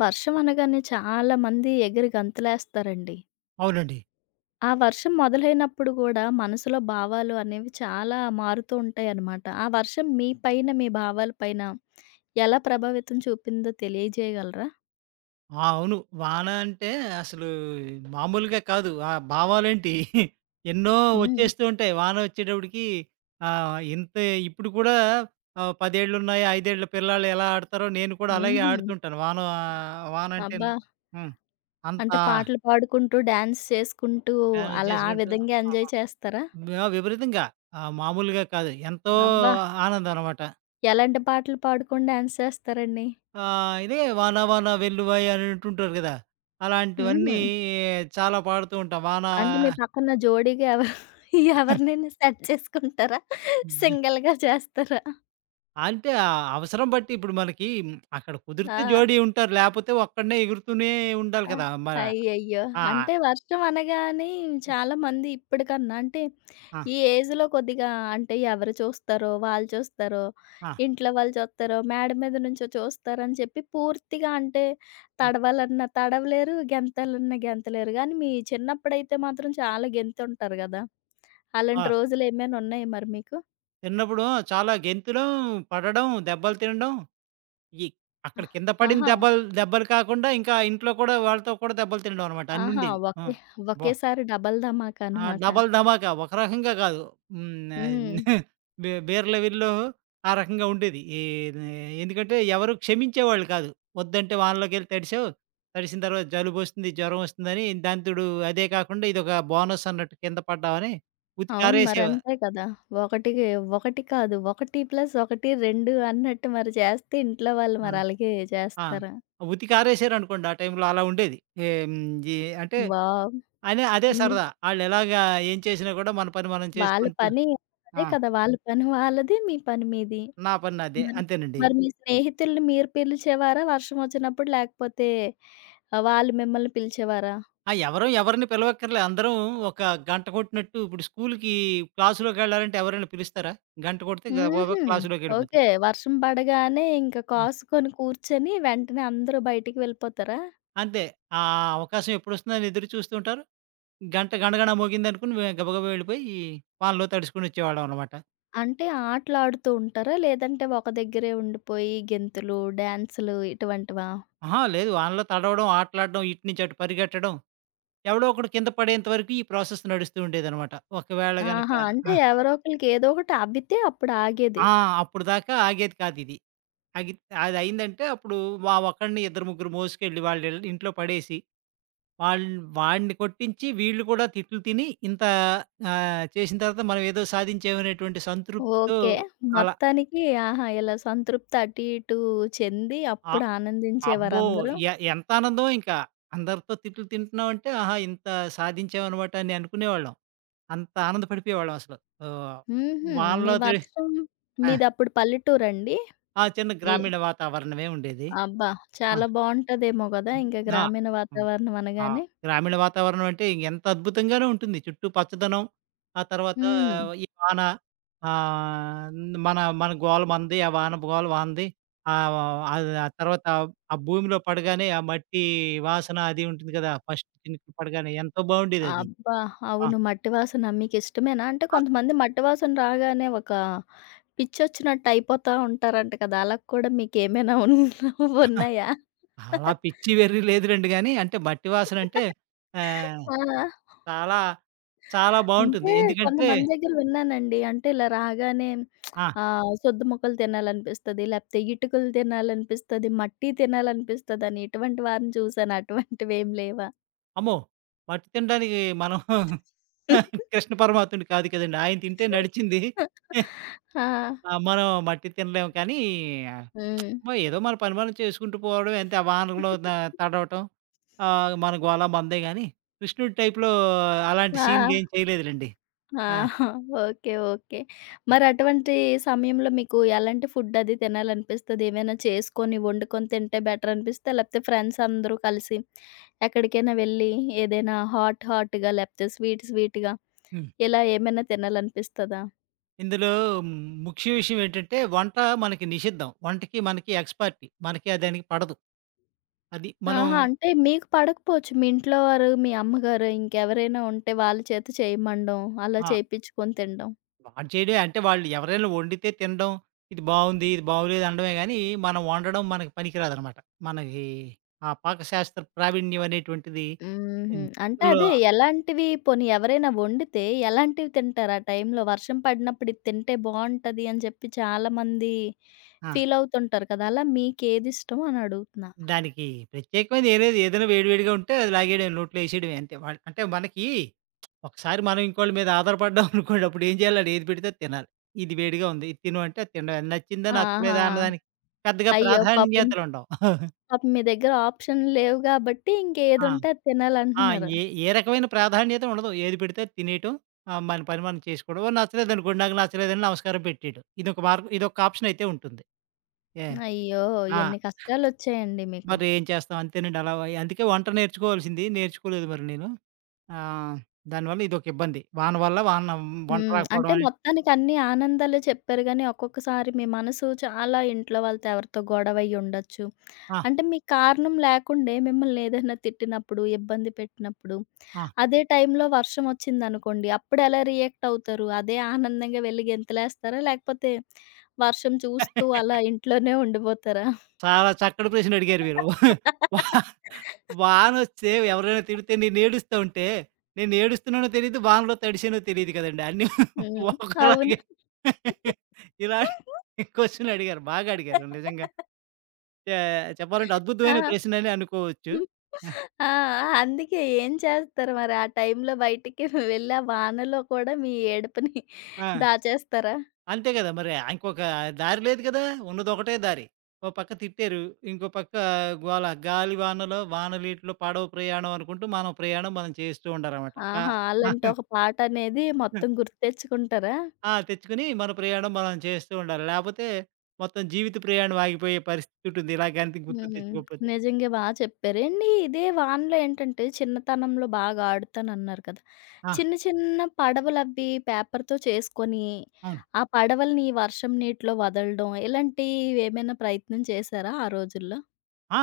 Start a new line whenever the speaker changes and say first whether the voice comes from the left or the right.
left: వర్షం అనగానే చాలామంది ఎగిరి గంతులేస్తారండి.
right: అవునండి.
left: ఆ వర్షం మొదలైనప్పుడు గూడా మనసులో భావాలు అనేవి చాలా మారుతూ ఉంటాయన్నమాట. ఆ వర్షం మీ పైన, మీ భావాల పైన ఎలా ప్రభావితం చూపిందో తెలియజేయగలరా?
right: ఆ! అవును. వాన అంటే అసలు మామూలుగా కాదు. ఆ భావాలేంటి ఎన్నో
left: హ్మ్.
right: వచ్చేస్తూ ఉంటాయి. వానొచ్చేటప్పటికి ఇంతే ఇప్పుడు కూడా 10 ఏళ్లున్నాయి, 5 ఏళ్ల పిల్లాళ్ళు ఎలా ఆడతారో నేను కూడా అలాగే
left: హుహు.
right: ఆడుతుంటాను. వానంటే
left: అబ్బా!
right: హ్మ్. అంత
left: అంటే పాటలు పాడుకుంటూ, డాన్స్ చేసుకుంటూ
right: మేనేజ్
left: అలా ఆ
right: చేసుకుంటూ
left: విధంగా
right: ఆ!
left: ఎంజాయ్ చేస్తారా?
right: ఆ! విపరీతంగా. ఆ! మామూలుగా కాదు. ఎంతో
left: అబ్బా!
right: ఆనందం అనమాట.
left: ఎలాంటి పాటలు పాడుకొని డాన్స్ చేస్తారండి?
right: ఆ! ఇదే 'వాన వాన వెల్లువై' అని అంటుంటారు గదా!
left: హుహు.
right: అలాంటివన్నీ చాలా పాడుతూ ఉంటాం. వాన
left: అంటే మీ పక్కన జోడీగా ఎవరు ఎవరినైనా సెట్ చేసుకుంటారా?
right: జు
left: సింగిల్‌గా చేస్తారా?
right: అంటే ఆ అవసరం బట్టి ఇప్పుడు మనకి అక్కడ కుదిరితే
left: ఆ!
right: జోడీ ఉంటారు. లేపోతే ఒక్కడినే ఎగురుతూనే ఉండాలి
left: ఆ!
right: కదా! మన
left: అయ్యయ్యో!
right: ఆ!
left: అంటే వర్షం అనగానే చాలామంది ఇప్పటికన్నా అంటే
right: ఆ!
left: ఈ ఏజ్‌లో కొద్దిగా అంటే ఎవరు చూస్తారో, వాళ్ళు చూస్తారో,
right: ఆ!
left: ఇంట్లో వాళ్ళు చూస్తారో, మేడ మీద నుంచో చూస్తారని చెప్పి పూర్తిగా అంటే
right: ఆ!
left: తడవాలన్నా తడవలేరు, గెంతాలన్నా గెంతలేరు. కానీ మీ చిన్నప్పుడైతే మాత్రం చాలా గెంతుంటారు గదా! అలాంటి
right: ఆ!
left: రోజులేమైనా ఉన్నాయా మరి మీకు?
right: చిన్నప్పుడు చాలా గెంతడం, పడడం, దెబ్బలు తినడం ఈ అక్కడ
left: ఆహ్,
right: కింద పడిన
left: ఆహా!
right: దెబ్బలు దెబ్బలు కాకుండా ఇంకా ఇంట్లో కూడా వాళ్ళతో కూడా దెబ్బలు తినడం అనమాట
left: ఆహా!
right: అన్నుండేవి. ఆ!
left: ఒకే
right: బా
left: ఒకేసారి డబల్ ధమాకా
right: ఆ!
left: అనమాట.
right: డబల్ ధమాకా. ఒక రకంగా కాదు. హ్మ్.
left: హ్మ్.
right: బీర్ లెవెల్‌లో ఆ రకంగా ఉండేది. ఈ నే ఎందుకంటే ఎవరు క్షమించేవాళ్ళు కాదు. వద్దంటే వానలోకెళ్ళి తడిసావు. తడిసిన తర్వాత జలుబొస్తుంది, జ్వరం వస్తుందని దాని తోడు అదే కాకుండా ఇదొక బోనస్ అన్నట్టు కింద పడ్డావని
left: అవును.
right: ఉతికారేసేవా.
left: మరంతే కదా! ఒకటికి ఒకటి కాదు. 1 + 1, 2 అన్నట్టు మరి చేస్తే ఇంట్లో వాళ్ళు
right: ఆ!
left: మరి అలాగే
right: ఆ!
left: చేస్తారా?
right: ఉతికారేసారనుకోండి ఆ టైంలో అలా ఉండేది. ఏం జీ అంటే
left: వావ్!
right: అనే అదే
left: హ్మ్.
right: సరదా. ఆళ్ళెలాగా ఏం చేసినా కూడా మన పని మనం
left: వాళ్ళ
right: చేసుకుంటూ
left: పని అదే
right: ఆ!
left: కదా! వాళ్ళ పని వాళ్ళది. మీ పని మీది.
right: నా పని నాదే.
left: మరి
right: అంతేనండి.
left: మరి మీ స్నేహితుల్ని మీరు పిలిచేవారా వర్షం వచ్చినప్పుడు? లేకపోతే ఆహ్, వాళ్ళు మిమ్మల్ని పిలిచేవారా?
right: ఆ! ఎవరం ఎవరిని పిలవక్కర్లే. అందరం ఒక గంట కొట్టినట్టు ఇప్పుడు స్కూలుకి క్లాసులోకెళ్ళాలంటే ఎవరైనా పిలుస్తారా? గంట కొడితే గబగబా
left: హుహు.
right: క్లాసులోకెళ్ళిపోతాం.
left: ఓకే. వర్షం పడగానే ఇంక
right: హ్మ్.
left: కాసుకొని కూర్చొని వెంటనే అందరూ బయటికి వెళ్ళిపోతారా?
right: అంతే. ఆ అవకాశం ఎప్పుడొస్తుందని ఎదురు చూస్తూ ఉంటారు. గంట గణగణ మోగిందనుకుని మేము గబగబా వెళ్ళిపోయి వానలో తడుచుకొనొచ్చేవాళ్ళం అనమాట.
left: అంటే ఆటలాడుతూ ఉంటారా? లేదంటే ఒక దగ్గరే ఉండిపోయి గెంతులు, డాన్సులు ఇటువంటివా?
right: అహా! లేదు వానలో తడవడం, ఆటలాడడం, ఇటు నుంచి అటు పరిగెట్టడం, ఎవడో ఒకడు కింద పడేంత వరకు ఈ ప్రాసెస్ నడుస్తూ ఉండేదనమాట. ఒకవేళ గనక
left: ఆహా! అంటే
right: ఆ!
left: ఎవరో ఒకళ్ళకి ఏదో ఒకటి అబ్బితే అప్పుడు ఆగేది.
right: ఆ! అప్పుడు దాకా ఆగేది కాదిది. అగి అదయిందంటే అప్పుడు మా ఒక్కడిని ఇద్దరు ముగ్గురు మోసుకెళ్ళి వాళ్ళ ఇంట్లో పడేసి, వాళ్ వాడిని కొట్టించి వీళ్ళు కూడా తిట్లు తిని ఇంత చేసిన తర్వాత మనం ఏదో సాధించామనేటువంటి సంతృప్తితో
left: ఓకే.
right: అలా
left: మొత్తానికి ఆహా! ఇలా సంతృప్తి అటు ఇటు చెంది
right: అ
left: అప్పుడు
right: అబ్బో!
left: ఆనందించేవారందరూ.
right: ఎంత ఆనందమో ఇంకా. అందరితో తిట్లు తింటున్నామంటే ఆహా! ఇంత సాధించామనమాట అని అనుకునేవాళ్ళం. అంత ఆనందపడిపోయేవాళ్ళం అసలు. ఆహ్,
left: హుహు. మీ
right: వాళ్ళలో తె
left: వర్షం
right: ఆ!
left: మీదప్పుడు పల్లెటూరండి?
right: ఆ! చిన్న
left: ఎ
right: గ్రామీణ వాతావరణమే ఉండేది.
left: అబ్బా!
right: ఆ!
left: చాలా బావుంటదేమో గదా! ఇంక
right: ఆ!
left: గ్రామీణ వాతావరణం
right: ఆ!
left: అనగానే.
right: గ్రామీణ వాతావరణం అంటే ఎంత అద్భుతంగానూ ఉంటుంది. చుట్టూ పచ్చదనం, ఆ తర్వాత
left: హ్మ్.
right: ఈ వాన ఆహ్, మన మన గోల మనది. ఆ వాన గోల వానది. ఆహ్, ఆ తర్వాత ఆ భూమిలో పడగానే ఆ మట్టి వాసన అది ఉంటుంది కదా! ఫస్ట్ చినుకులు పడగానే ఎంతో బావుండేదది.
left: అబ్బా!
right: ఆ!
left: అవును. మట్టి వాసన మీకిష్టమేనా? అంటే
right: ఆ!
left: కొంతమంది మట్టి వాసన రాగానే ఒక పిచ్చొచ్చినట్టు అయిపోతా ఉంటారంట కదా! అలా కూడా మీకేమైనా ఉన్నాయా?
right: అలా పిచ్చి వెర్రి లేదులెండి గానీ, అంటే మట్టి వాసన అంటే ఆహ్,
left: ఆ!
right: చాలా చాలా బావుంటుంది.
left: అంటే
right: ఎందుకంటే
left: కొంతమంది దగ్గర విన్నానండి. అంటే ఇలా రాగానే
right: ఆ!
left: ఆహ్, సొద్దు మొక్కలు తినాలనిపిస్తది, లేపోతే ఇటుకలు తినాలనిపిస్తది, మట్టి తినాలనిపిస్తదని ఇటువంటి వారిని చూసాను. అటువంటివేం లేవా?
right: అమ్మో! మట్టి తినడానికి మనం కృష్ణ పరమాత్ముడు కాదు కదండీ. ఆయన తింటే నడిచింది.
left: ఆ!
right: ఆ! మనం మట్టి తినలేము కానీ,
left: హ్మ్.
right: ఏదో మన పని మనం చేసుకుంటూ పోవడం అంతే. ఆ వానలో తడవటం మన గోల మనదే గానీ, కృష్ణుడి టైప్‌లో అలాంటి సీన్‌లు ఏం
left: ఆ!
right: చేయలేదులెండి.
left: ఆ!
right: ఆ!
left: ఓకే. ఓకే. మరటువంటి సమయంలో మీకు ఎలాంటి ఫుడ్ అది తినాలనిపిస్తది? ఏమైనా చేసుకొని, వండుకొని తింటే బెటర్ అనిపిస్తదా? లేకపోతే ఫ్రెండ్స్ అందరూ కలిసి ఎక్కడికైనా వెళ్ళి ఏదైనా హాట్ హాట్‌గా లేకపోతే స్వీట్ స్వీట్‌గా
right: హ్మ్.
left: ఇలా ఏమైనా తినాలనిపిస్తదా?
right: ఇందులో మ్, ముఖ్య విషయం ఏంటంటే వంట మనకి నిషిద్ధం. వంటకి, మనకి ఎక్స్‌పర్టీ. మనకి ఆ దానికి పడదు. అది మనం
left: ఆహా! అంటే మీకు పడకపోవచ్చు. మీ ఇంట్లో వారు, మీ అమ్మగారు ఇంకెవరైనా ఉంటే వాళ్ళ చేత చేయమనడం, అలా
right: ఆ!
left: చేపిచ్చుకొని తినడం.
right: వాడు చేయడే అంటే వాళ్ళు ఎవరైనా వండితే తినడం, ఇది బావుంది, ఇది బాగోలేదు అనడమే గానీ, మనం వండడం మనకి పనికిరాదనమాట. మనకి ఆ పాకశాస్త్ర ప్రావీణ్యం అనేటువంటిది
left: హుహు.
right: హ్మ్.
left: అంటే
right: లో
left: అదే ఎలాంటివి పోనీ ఎవరైనా వండితే ఎలాంటివి తింటారు ఆ టైంలో? వర్షం పడినప్పుడు ఇది తింటే బావుంటది అని చెప్పి చాలామంది
right: ఆ!
left: ఫీల్ అవుతుంటారు కదా! అలా మీకేది ఇష్టం అని అడుగుతున్నా?
right: దానికి ప్రత్యేకమైనది ఏం లేదు. ఏదైనా వేడి వేడిగా ఉంటే అది లాగేయడమే నోట్లో ఏసేయడమే అంతే. అంటే మనకి ఒకసారి మనం ఇంకోళ్ళ మీద ఆధారపడ్డాం అనుకోండి, అప్పుడు ఏం చేయాలి ఆడు ఏది పెడితే అది తినాలి. ఇది వేడిగా ఉంది, ఇది తిను అంటే అది తినడమే. నచ్చిందా, నచ్చలేదా
left: ఆహా!
right: అన్నదానికి పెద్దగా
left: అయ్యో! పాపం
right: ప్రాధాన్యతలుండవు.
left: పాపం మీ దగ్గర ఆప్షన్లు లేవు కాబట్టి
right: ఆ!
left: ఇంకేదుంటే అది
right: ఆ!
left: తినాలంటున్నారు.
right: ఏ ఏ రకమైన ప్రాధాన్యత ఉండదు. ఏది పెడితే అది తినేయటం. మన పని మనం చేసుకోవడం. ఓ నచ్చలేదనుకోండి, నాకు నచ్చలేదని నమస్కారం పెట్టేయటం. ఇదొక మార్గం ఇదొక ఆప్షన్ అయితే ఉంటుంది. ఏ
left: అయ్యో!
right: ఆ!
left: ఎన్ని కష్టాలొచ్చాయండి మీకు.
right: మరి ఏం చేస్తాం అంతేనండి అలా అందుకే వంట నేర్చుకోవాల్సింది నేర్చుకోలేదు మరి నేను. ఆహ్, దానివల్ల ఇదొక ఇబ్బంది. వాన వల్ల వంట
left: హ్మ్. అంటే
right: రాకపోవడం అని.
left: మొత్తానికి అన్ని ఆనందాలే చెప్పారు గానీ, ఒక్కొక్కసారి మీ మనసు చాలా ఇంట్లో వాళ్ళతో ఎవరితో గొడవ అయ్యి ఉండొచ్చు.
right: ఆ!
left: అంటే మీకు కారణం లేకుండే మిమ్మల్ని ఏదైనా తిట్టినప్పుడు, ఇబ్బంది పెట్టినప్పుడు,
right: ఆ!
left: అదే టైంలో వర్షం వచ్చిందనుకోండి, అప్పుడెలా రియాక్ట్ అవుతారు? అదే ఆనందంగా వెళ్లి గెంతులేస్తారా? లేకపోతే వర్షం చూస్తూ అలా ఇంట్లోనే ఉండిపోతారా?
right: చాలా చక్కటి ప్రశ్న అడిగారు మీరు. వానొస్తే ఎవరైనా తిడితే నేనేడుస్తా ఉంటే, నేనేడుస్తున్నానో తెలీదు, వానలో తడిశానో తెలీదు కదండీ. అన్నీ
left: హ్మ్. అవును.
right: ఒకలాగే ఇలాంటి క్వెషన్ అడిగారు. బాగా అడిగారు నిజంగా. చే చెప్పాలంటే అద్భుతమైన
left: ఆ!
right: ప్రశ్ననే అనుకోవచ్చు.
left: హ్మ్. ఆ! అందుకే ఏం చేస్తారు మరి? ఆ టైంలో బయటికి వెళ్ళి ఆ వానలో కూడా మీ ఏడుపుని
right: ఆ!
left: దాచేస్తారా?
right: అంతే కదా! మరి ఇంకొక దారి లేదు కదా! ఉన్నదొకటే దారి. ఓ పక్క తిట్టారు, ఇంకో పక్క గోల. గాలి వానలో వానలీటిలో పాడవ ప్రయాణం అనుకుంటూ, మనం ప్రయాణం మనం చేస్తూ ఉండాలనమాట. ఆ!
left: ఆహా! ఆళ్ళంటే ఒక పాటనేది మొత్తం గుర్తుతెచ్చుకుంటారా?
right: ఆ! తెచ్చుకొని మన ప్రయాణం మనం చేస్తూ ఉండాలి. లేపోతే మొత్తం జీవిత ప్రయాణం ఆగిపోయే పరిస్థితి ఉంటుంది. ఇలా గంతి గుర్తు
left: హ్మ్.
right: తెచ్చుకోకపోతే.
left: నిజంగా బా చెప్పారు. ఏండి ఇదే వానలో ఏంటంటే చిన్నతనంలో బాగా ఆడుతానన్నారు కదా!
right: ఆ!
left: చిన్న చిన్న పడవలవి పేపర్‌తో చేసుకొని,
right: అవును.
left: ఆ పడవలని వర్షం నీటిలో వదలడం ఇలాంటివేమైనా ప్రయత్నం చేశారా ఆ రోజుల్లో?
right: ఆ!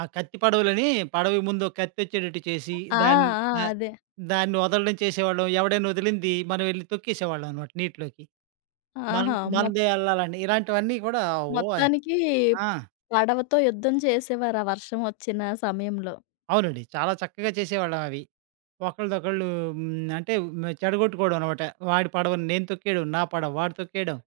right: ఆ కత్తి పడవలని పడవకి ముందు ఒక కత్తొచ్చేటట్టు చేసి
left: ఆ!
right: దాన్ని
left: ఆ!
right: ఆహ్,
left: అదే.
right: దాన్ని వదలడం చేసేవాళ్ళం. ఎవడైనా వదిలింది మనం వెళ్లి తొక్కేసేవాళ్ళం అన్నమాట నీటిలోకి. మన
left: ఆహా!
right: మనదే ఎళ్ళాలని ఇలాంటివన్నీ కూడా ఓయ్!
left: మొత్తానికి
right: ఆ!
left: పడవతో యుద్ధం చేసేవారు ఆ వర్షం వచ్చిన సమయంలో.
right: అవునండి. చాలా చక్కగా చేసేవాళ్ళం అవి. ఒకళ్ళదొకళ్ళు హ్మ్. అంటే చెడగొట్టుకోవడం అన్నమాట. వాడి పడవని నేను తొక్కేయడం, నా పడవ వాడు తొక్కేయడం.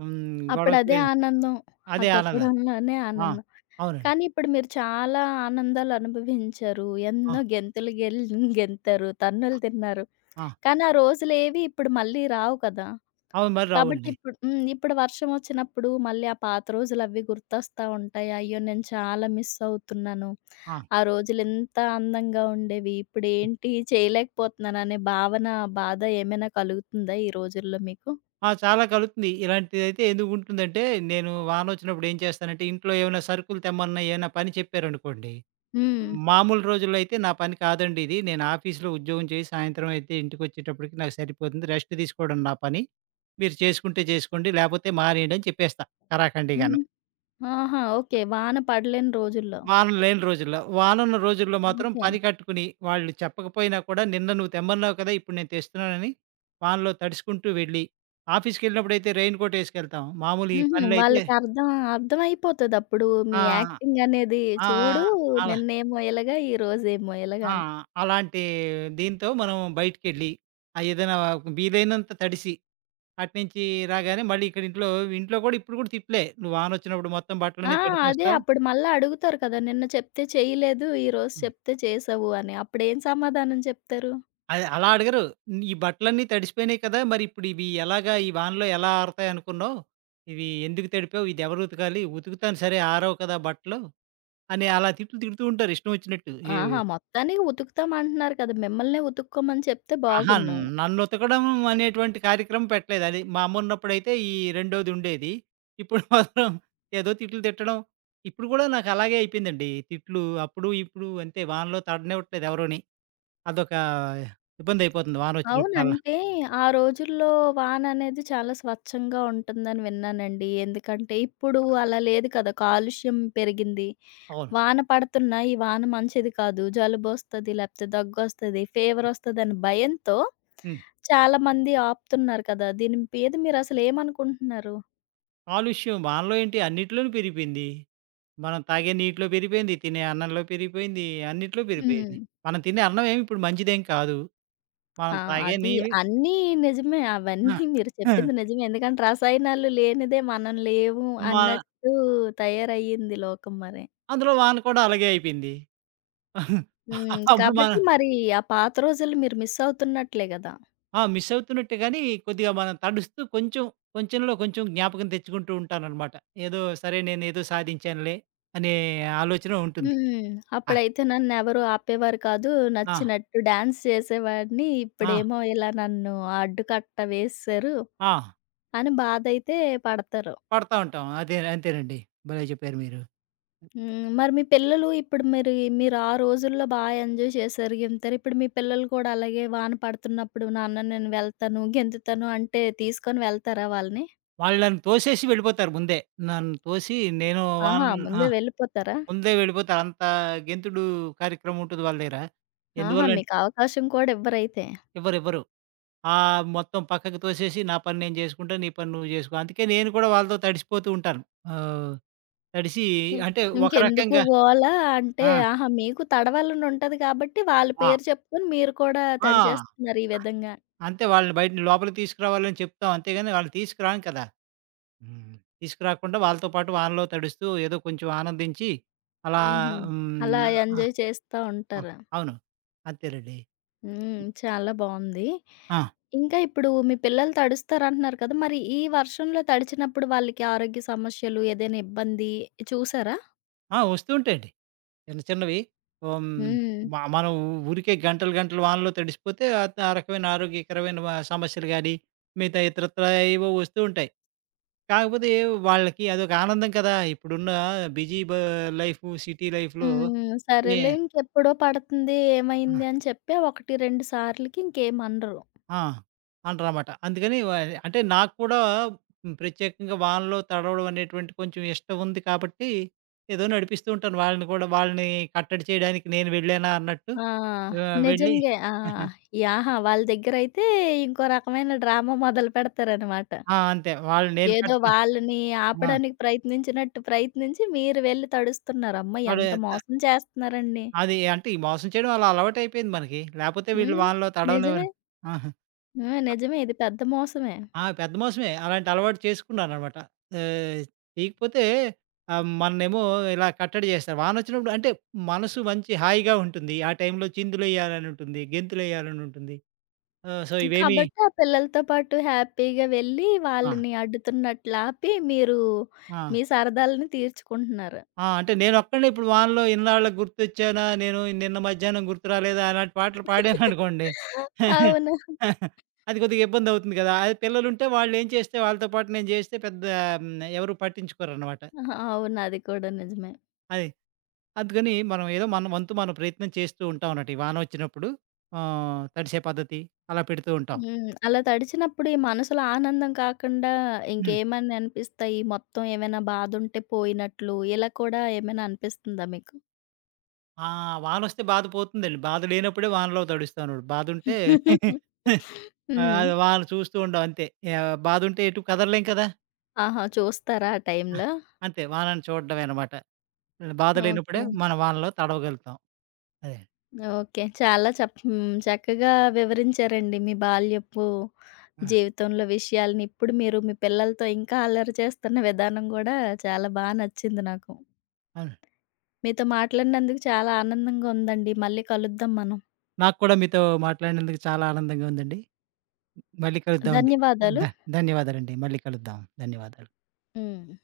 right: హ్మ్. గొడవ
left: అప్పుడదే
right: చేయడం.
left: ఆనందం. ఆ
right: అదే ఆనందం.
left: తొక్కడంలోనే
right: ఆ!
left: ఆనందం.
right: అవునండి.
left: కానీ ఇప్పుడు మీరు చాలా ఆనందాలు అనుభవించారు.
right: ఆ!
left: ఎన్నో గెంతులు గెంతారు, తన్నులు తిన్నారు.
right: ఆ!
left: కానీ ఆ రోజులేవి ఇప్పుడు మళ్ళీ రావు కదా!
right: అవును. మరి
left: కాబట్టి
right: రావండి.
left: ఇప్పుడు హ్మ్. ఇప్పుడు వర్షం వచ్చినప్పుడు మళ్ళీ ఆ పాత రోజులవి గుర్తొస్తా ఉంటాయి. అయ్యో! నేను చాలా మిస్ అవుతున్నాను.
right: ఆ!
left: ఆ రోజులెంత అందంగా ఉండేవి. ఇప్పుడేంటి చేయలేకపోతున్నాననే భావన, బాధ ఏమైనా కలుగుతుందా ఈ రోజుల్లో మీకు?
right: ఆ! చాలా కలుగుతుంది. ఇలాంటిదైతే ఎందుకుంటుందంటే, నేను వానొచ్చినప్పుడు ఏం చేస్తానంటే, ఇంట్లో ఏమైనా సరుకులు తెమ్మన్నా, ఏమైనా పని చెప్పారనుకోండి,
left: హ్మ్.
right: మామూలు రోజుల్లో అయితే నా పని కాదండి ఇది. నేను ఆఫీస్‌లో ఉద్యోగం చేసి, సాయంత్రం అయితే ఇంటికొచ్చేటప్పటికి నాకు సరిపోతుంది. రెస్ట్ తీసుకోవడం నా పని. మీరు చేసుకుంటే చేసుకోండి, లేపోతే మానేయండి అని చెప్పేస్తా. ఖరాకండిగా.
left: హ్మ్. ఆహా! ఓకే. వాన పడలేని రోజుల్లో.
right: వాన లేని రోజుల్లో. వానున్న రోజుల్లో మాత్రం
left: ఓకే.
right: పని కట్టుకుని, వాళ్ళు చెప్పకపోయినా కూడా నిన్న నువ్వు తెమ్మన్నావు కదా! ఇప్పుడు నేను తెస్తున్నానని వానలో తడుసుకుంటూ వెళ్ళి, ఆఫీస్‌కెళ్ళినప్పుడైతే రెయిన్‌కోట్ ఏసుకెళ్తాం. మామూలు ఈ
left: హుహు.
right: పనులైతే
left: వాళ్ళకి అర్థం అర్థమైపోతదప్పుడు. మీ
right: ఆ!
left: యాక్టింగ్ అనేది
right: ఆ!
left: చూడు
right: అలా
left: నిన్నేమో ఇలాగా, ఈరోజేమో ఇలాగా
right: ఆ!
left: అని.
right: అలాంటి దీంతో మనం బయటికెళ్ళి, ఆ ఏదైనా వీలైనంత తడిసి, అటునుంచి రాగానే మళ్ళీ ఇక్కడ ఇంట్లో ఇంట్లో కూడా ఇప్పుడు కూడా తిట్లే. "నువ్వు వానొచ్చినప్పుడు మొత్తం
left: ఆ!
right: బట్టలన్నీ
left: అదే
right: తడిపేస్తావు".
left: అప్పుడు మళ్ళా అడుగుతారు కదా! నిన్న చెప్తే చేయలేదు, ఈరోజు చెప్తే చేసావు అని. అప్పుడేం సమాధానం చెప్తారు?
right: అది అలా అడగరు. "ఈ బట్టలన్నీ తడిసిపోయినాయి కదా! మరిప్పుడు ఇవి ఎలాగా ఈ వానలో ఎలా ఆరతాయనుకున్నావు? ఇవి ఎందుకు తడిపావు? ఇదెవరు ఉతకాలి? ఉతుకుతాను సరే ఆరవు కదా బట్టలు" అని అలా తిట్లు తిడుతూ ఉంటారు ఇష్టం వచ్చినట్టు. ఈ
left: ఆహా! మొత్తానికి ఉతుకుతామంటున్నారు కదా! మిమ్మల్నే ఉతుక్కోమని చెప్తే
right: అహా!
left: బాగున్ను.
right: నన్ను ఉతకడం అనేటువంటి కార్యక్రమం పెట్టలేదు. అది మా అమ్మ ఉన్నప్పుడైతే ఈ రెండోది ఉండేది. ఇప్పుడు మాత్రం ఏదో తిట్లు తిట్టడం. ఇప్పుడు కూడా నాకు అలాగే అయిపోయిందండి. తిట్లు అప్పుడు, ఇప్పుడు అంతే వానలో తడనివ్వట్లేదు ఎవరుని. అదొక ఇబ్బందయిపోతుంది
left: అవును.
right: వానొచ్చినప్పుడల్లా.
left: అంటే ఆ రోజుల్లో వాననేది చాలా స్వచ్ఛంగా ఉంటుందని విన్నానండి. ఎందుకంటే ఇప్పుడు అలా లేదు కదా! కాలుష్యం పెరిగింది.
right: అవును.
left: వాన పడుతున్నా ఈ వాన మంచిది కాదు. జలుబొస్తది, లేకపోతే దగ్గొస్తది, ఫీవరొస్తదని భయంతో
right: హ్మ్.
left: చాలామంది ఆపుతున్నారు కదా! దీని మీద మీరసలు ఏమనుకుంటున్నారు?
right: కాలుష్యం మనలో ఏంటి అన్నిట్లోనూ పెరిగిపోయింది. మనం తాగే నీటిలో పెరిగిపోయింది, తినే అన్నంలో పెరిగిపోయింది, అన్నిట్లో పెరిగిపోయింది.
left: హ్మ్.
right: మనం తినే అన్నం ఏమి ఇప్పుడు మంచిదేం కాదు. మనం
left: ఆ!
right: తాగే
left: అది
right: నీళ్ళు
left: అన్నీ నిజమే.
right: ఆ!
left: అవన్నీ మీరు
right: ఆ!
left: చెప్పింది నిజమే. ఎందుకంటే రసాయనాలు లేనిదే మనం లేము
right: మా
left: అన్నట్టు తయారయ్యింది లోకం మరి.
right: అందులో వాన కూడా అలాగే అయిపోయింది.
left: హ్మ్.
right: అప్పుడు మనం
left: కాబట్టి మరి ఆ పాత రోజులు మీరు మిస్ అవుతున్నట్లే గదా!
right: ఆ! మిస్ అవుతున్నట్టే గాని కొద్దిగా మనం తడుస్తూ కొంచెం, కొంచెంలో కొంచెం జ్ఞాపకం తెచ్చుకుంటూ ఉంటాననమాట. ఏదో సరే నేనేదో సాధించానులే అనే ఆలోచన ఉంటుంది.
left: హ్మ్.
right: ఆ!
left: అప్పుడైతే నన్నెవరు ఆపేవారు కాదు.
right: ఆ!
left: నచ్చినట్టు డాన్స్ చేసేవాడిని.
right: ఆ!
left: ఇప్పుడేమో ఇలా నన్ను అడ్డుకట్ట వేసేశారు
right: ఆ!
left: అని బాధైతే పడతారు.
right: పడతా ఉంటాం. అదే అంతేనండి. భలే చెప్పారు మీరు.
left: హ్మ్. మరి మీ పిల్లలు ఇప్పుడు మీరు మీరు ఆ రోజుల్లో బా ఎంజాయ్ చేశారు, గెంతారు. ఇప్పుడు మీ పిల్లలు కూడా అలాగే వాన పడుతున్నప్పుడు నాన్న నేను వెళ్తాను, గెంతుతాను అంటే తీసుకొని వెళ్తారా వాళ్ళని?
right: వాళ్ళు నన్ను తోసేసి వెళ్ళిపోతారు ముందే. నన్ను తోసి నేను వాళ్ళ
left: ఆహా!
right: ఆ!
left: ముందే వెళ్ళిపోతారా?
right: ముందే వెళ్ళిపోతారు. అంత గెంతుడు కార్యక్రమం ఉంటుంది వాళ్ళ దగ్గర.
left: ఆహా!
right: ఎందువల్లంటే
left: మీకు అవకాశం కూడా ఇవ్వరైతే.
right: ఇవ్వరు, ఇవ్వరు. మొత్తం పక్కకు తోసేసి నా పని నేను చేసుకుంటా. నీ పని నువ్వు చేసుకో. అందుకే నేను కూడా వాళ్ళతో తడిసిపోతూ ఉంటాను. ఆహ్, తడిసి
left: హ్మ్.
right: అంటే ఒక
left: ఇంకెందుకు
right: రకంగా
left: గోల అంటే,
right: ఆ!
left: ఆహా! మీకు తడవాలని ఉంటది కాబట్టి వాళ్ళ
right: ఆ!
left: పేరు చెప్పుకొని మీరు కూడా
right: ఆ!
left: తడిచేస్తున్నారు ఈ విధంగా.
right: అంతే వాళ్ళని బయట లోపలికి తీసుకురావాలని చెప్తాం. అంతేగాని వాళ్ళని తీసుకురాను కదా! హ్మ్. తీసుకురాకుండా వాళ్ళతో పాటు వానలో తడుస్తూ ఏదో కొంచెం ఆనందించి అలా
left: హుహు. అలా
right: హ్మ్. ఆ!
left: ఎంజాయ్ చేస్తా
right: ఆ!
left: ఉంటారు.
right: అవును. అంతేనండి.
left: హ్మ్. చాలా బావుంది.
right: ఆ!
left: ఇంకా ఇప్పుడు మీ పిల్లలు తడుస్తారంటున్నారు కదా! మరి ఈ వర్షంలో తడిచినప్పుడు వాళ్ళకి ఆరోగ్య సమస్యలు, ఏదైనా ఇబ్బంది చూసారా?
right: ఆ! వస్తూ ఉంటాయండి. చిన్న చిన్నవి. హ్మ్.
left: హ్మ్.
right: మనం ఊరికే గంటలు గంటలు వానలో తడిసిపోతే ఆ ఆ రకమైన ఆరోగ్యకరమైన సమస్యలు గాని, మిగతా ఇతరత్రా ఏవో వస్తూ ఉంటాయి. కాకపోతే వాళ్ళకి అదొక ఆనందం కదా! ఇప్పుడున్న బిజీ బ లైఫు, సిటీ లైఫ్‌లో
left: హ్మ్.
right: ఏ
left: సరేలే ఇంకెప్పుడో పడుతుంది
right: ఆ!
left: ఏమైంది అని చెప్పి 1, 2 సార్లకి ఇంకేమనరు.
right: ఆ! అనరనమాట. అందుకని వ అంటే నాకు కూడా ప్రత్యేకంగా వానలో తడవడం అనేటువంటి కొంచెం ఇష్టం ఉంది కాబట్టి, ఏదో నడిపిస్తూ ఉంటాను. వాళ్ళని కట్టడి చేయడానికి నేను వెళ్ళానా అన్నట్టు
left: ఆ!
right: వెళ్ళి
left: నిజంగే. ఆ! యాహా! వాళ్ళ దగ్గరైతే ఇంకో రకమైన డ్రామా మొదలుపెడతారనమాట.
right: ఆ! అంతే. వాళ్ళు నేను
left: ఏదో
right: కట్టిన
left: వాళ్ళని
right: ఆ!
left: ఆపడానికి ప్రయత్నించినట్టు ప్రయత్నించి మీరు వెళ్లి తడుస్తున్నారు. అమ్మ!
right: వాడు
left: ఎంత
right: త
left: మోసం చేస్తున్నారండి.
right: అది అంటే ఈ మోసం చేయడం అలా అలవాటయిపోయింది మనకి. లేపోతే వీళ్ళు
left: హ్మ్.
right: వానలో
left: నిజమే.
right: తడవనివ్వరు. ఆ!
left: హ్మ్. నిజమే. ఇది పెద్ద మోసమే.
right: ఆ! పెద్ద మోసమే. అలాంటి అలవాటు చేసుకున్నాననమాట. ఆహ్, తీయకపోతే మననేమో ఇలా కట్టడి చేస్తారు. వానొచ్చినప్పుడు అంటే మనసు మంచి హాయిగా ఉంటుంది. ఆ టైంలో చిందులెయ్యాలని ఉంటుంది. గెంతులేయాలని ఉంటుంది. సో, ఇవేమి
left: కాబట్టి ఆ పిల్లలతో పాటు హ్యాపీగా వెళ్లి
right: ఆ!
left: వాళ్ళని అడ్డుతున్నట్లు ఆపి మీరు
right: ఆ!
left: మీ సరదాలను తీర్చుకుంటున్నారు.
right: ఆ! అంటే నేనొక్కడినే ఇప్పుడు వానలో ఇన్నాళ్ళకి గుర్తొచ్చానా, నేను నిన్న మధ్యాహ్నం గుర్తు రాలేదా అలాంటి పాటలు పాడాననుకోండి.
left: అవును.
right: అది కొద్దిగా ఇబ్బందవుతుంది కదా! అదే పిల్లలుంటే వాళ్ళేం చేస్తే వాళ్ళతో పాటు నేను చేస్తే పెద్ద హ్మ్, ఎవరు పట్టించుకోరనమాట.
left: అవును. అది కూడా నిజమే.
right: అది. అందుకని మనం ఏదో మన వంతు మనం ప్రయత్నం చేస్తూ ఉంటాం అన్నట్టు. ఈ వాన వచ్చినప్పుడు తడిసే పద్ధతి అలా పెడుతూ ఉంటాం.
left: హ్మ్. అలా తడిచినప్పుడు ఈ మనసులో ఆనందం కాకుండా
right: హ్మ్.
left: ఇంకేమన్నా అనిపిస్తాయి? మొత్తం ఏమైనా బాధుంటే పోయినట్లు ఇలా కూడా ఏమైనా అనిపిస్తుందా మీకు?
right: ఆ! వానొస్తే బాధ పోతుందండి. బాధ లేనప్పుడే వానలో తడుస్తాను. బాధుంటే ఆహ్,
left: హ్మ్.
right: వాన చూస్తూ ఉండం అంతే. బాధుంటే ఎటు కదలలేం కదా!
left: ఆహా! చూస్తారా ఆ
right: ఆ!
left: టైంలో?
right: అంతే వానని చూడడమే అన్నమాట. బాధ లేనప్పుడే
left: ఓకే.
right: మనం వానలో తడవగలుగుతాం. అదే.
left: ఓకే. చాలా చప్ హ్మ్. చక్కగా వివరించారండి మీ బాల్యపు
right: ఆ!
left: జీవితంలో విషయాలని. ఇప్పుడు మీరు మీ పిల్లలతో ఇంకా అల్లరి చేస్తున్న విధానం గూడా చాలా బా నచ్చింది నాకు.
right: అవును.
left: మీతో మాట్లాడినందుకు చాలా ఆనందంగా ఉందండి. మళ్ళీ కలుద్దాం మనం.
right: నాకు కూడా మీతో మాట్లాడినందుకు చాలా ఆనందంగా ఉందండి. మళ్ళీ కలుద్దామండి.
left: ధన్యవాదాలు.
right: ధ ధన్యవాదాలండి. మళ్ళీ కలుద్దాం. ధన్యవాదాలు.
left: హ్మ్.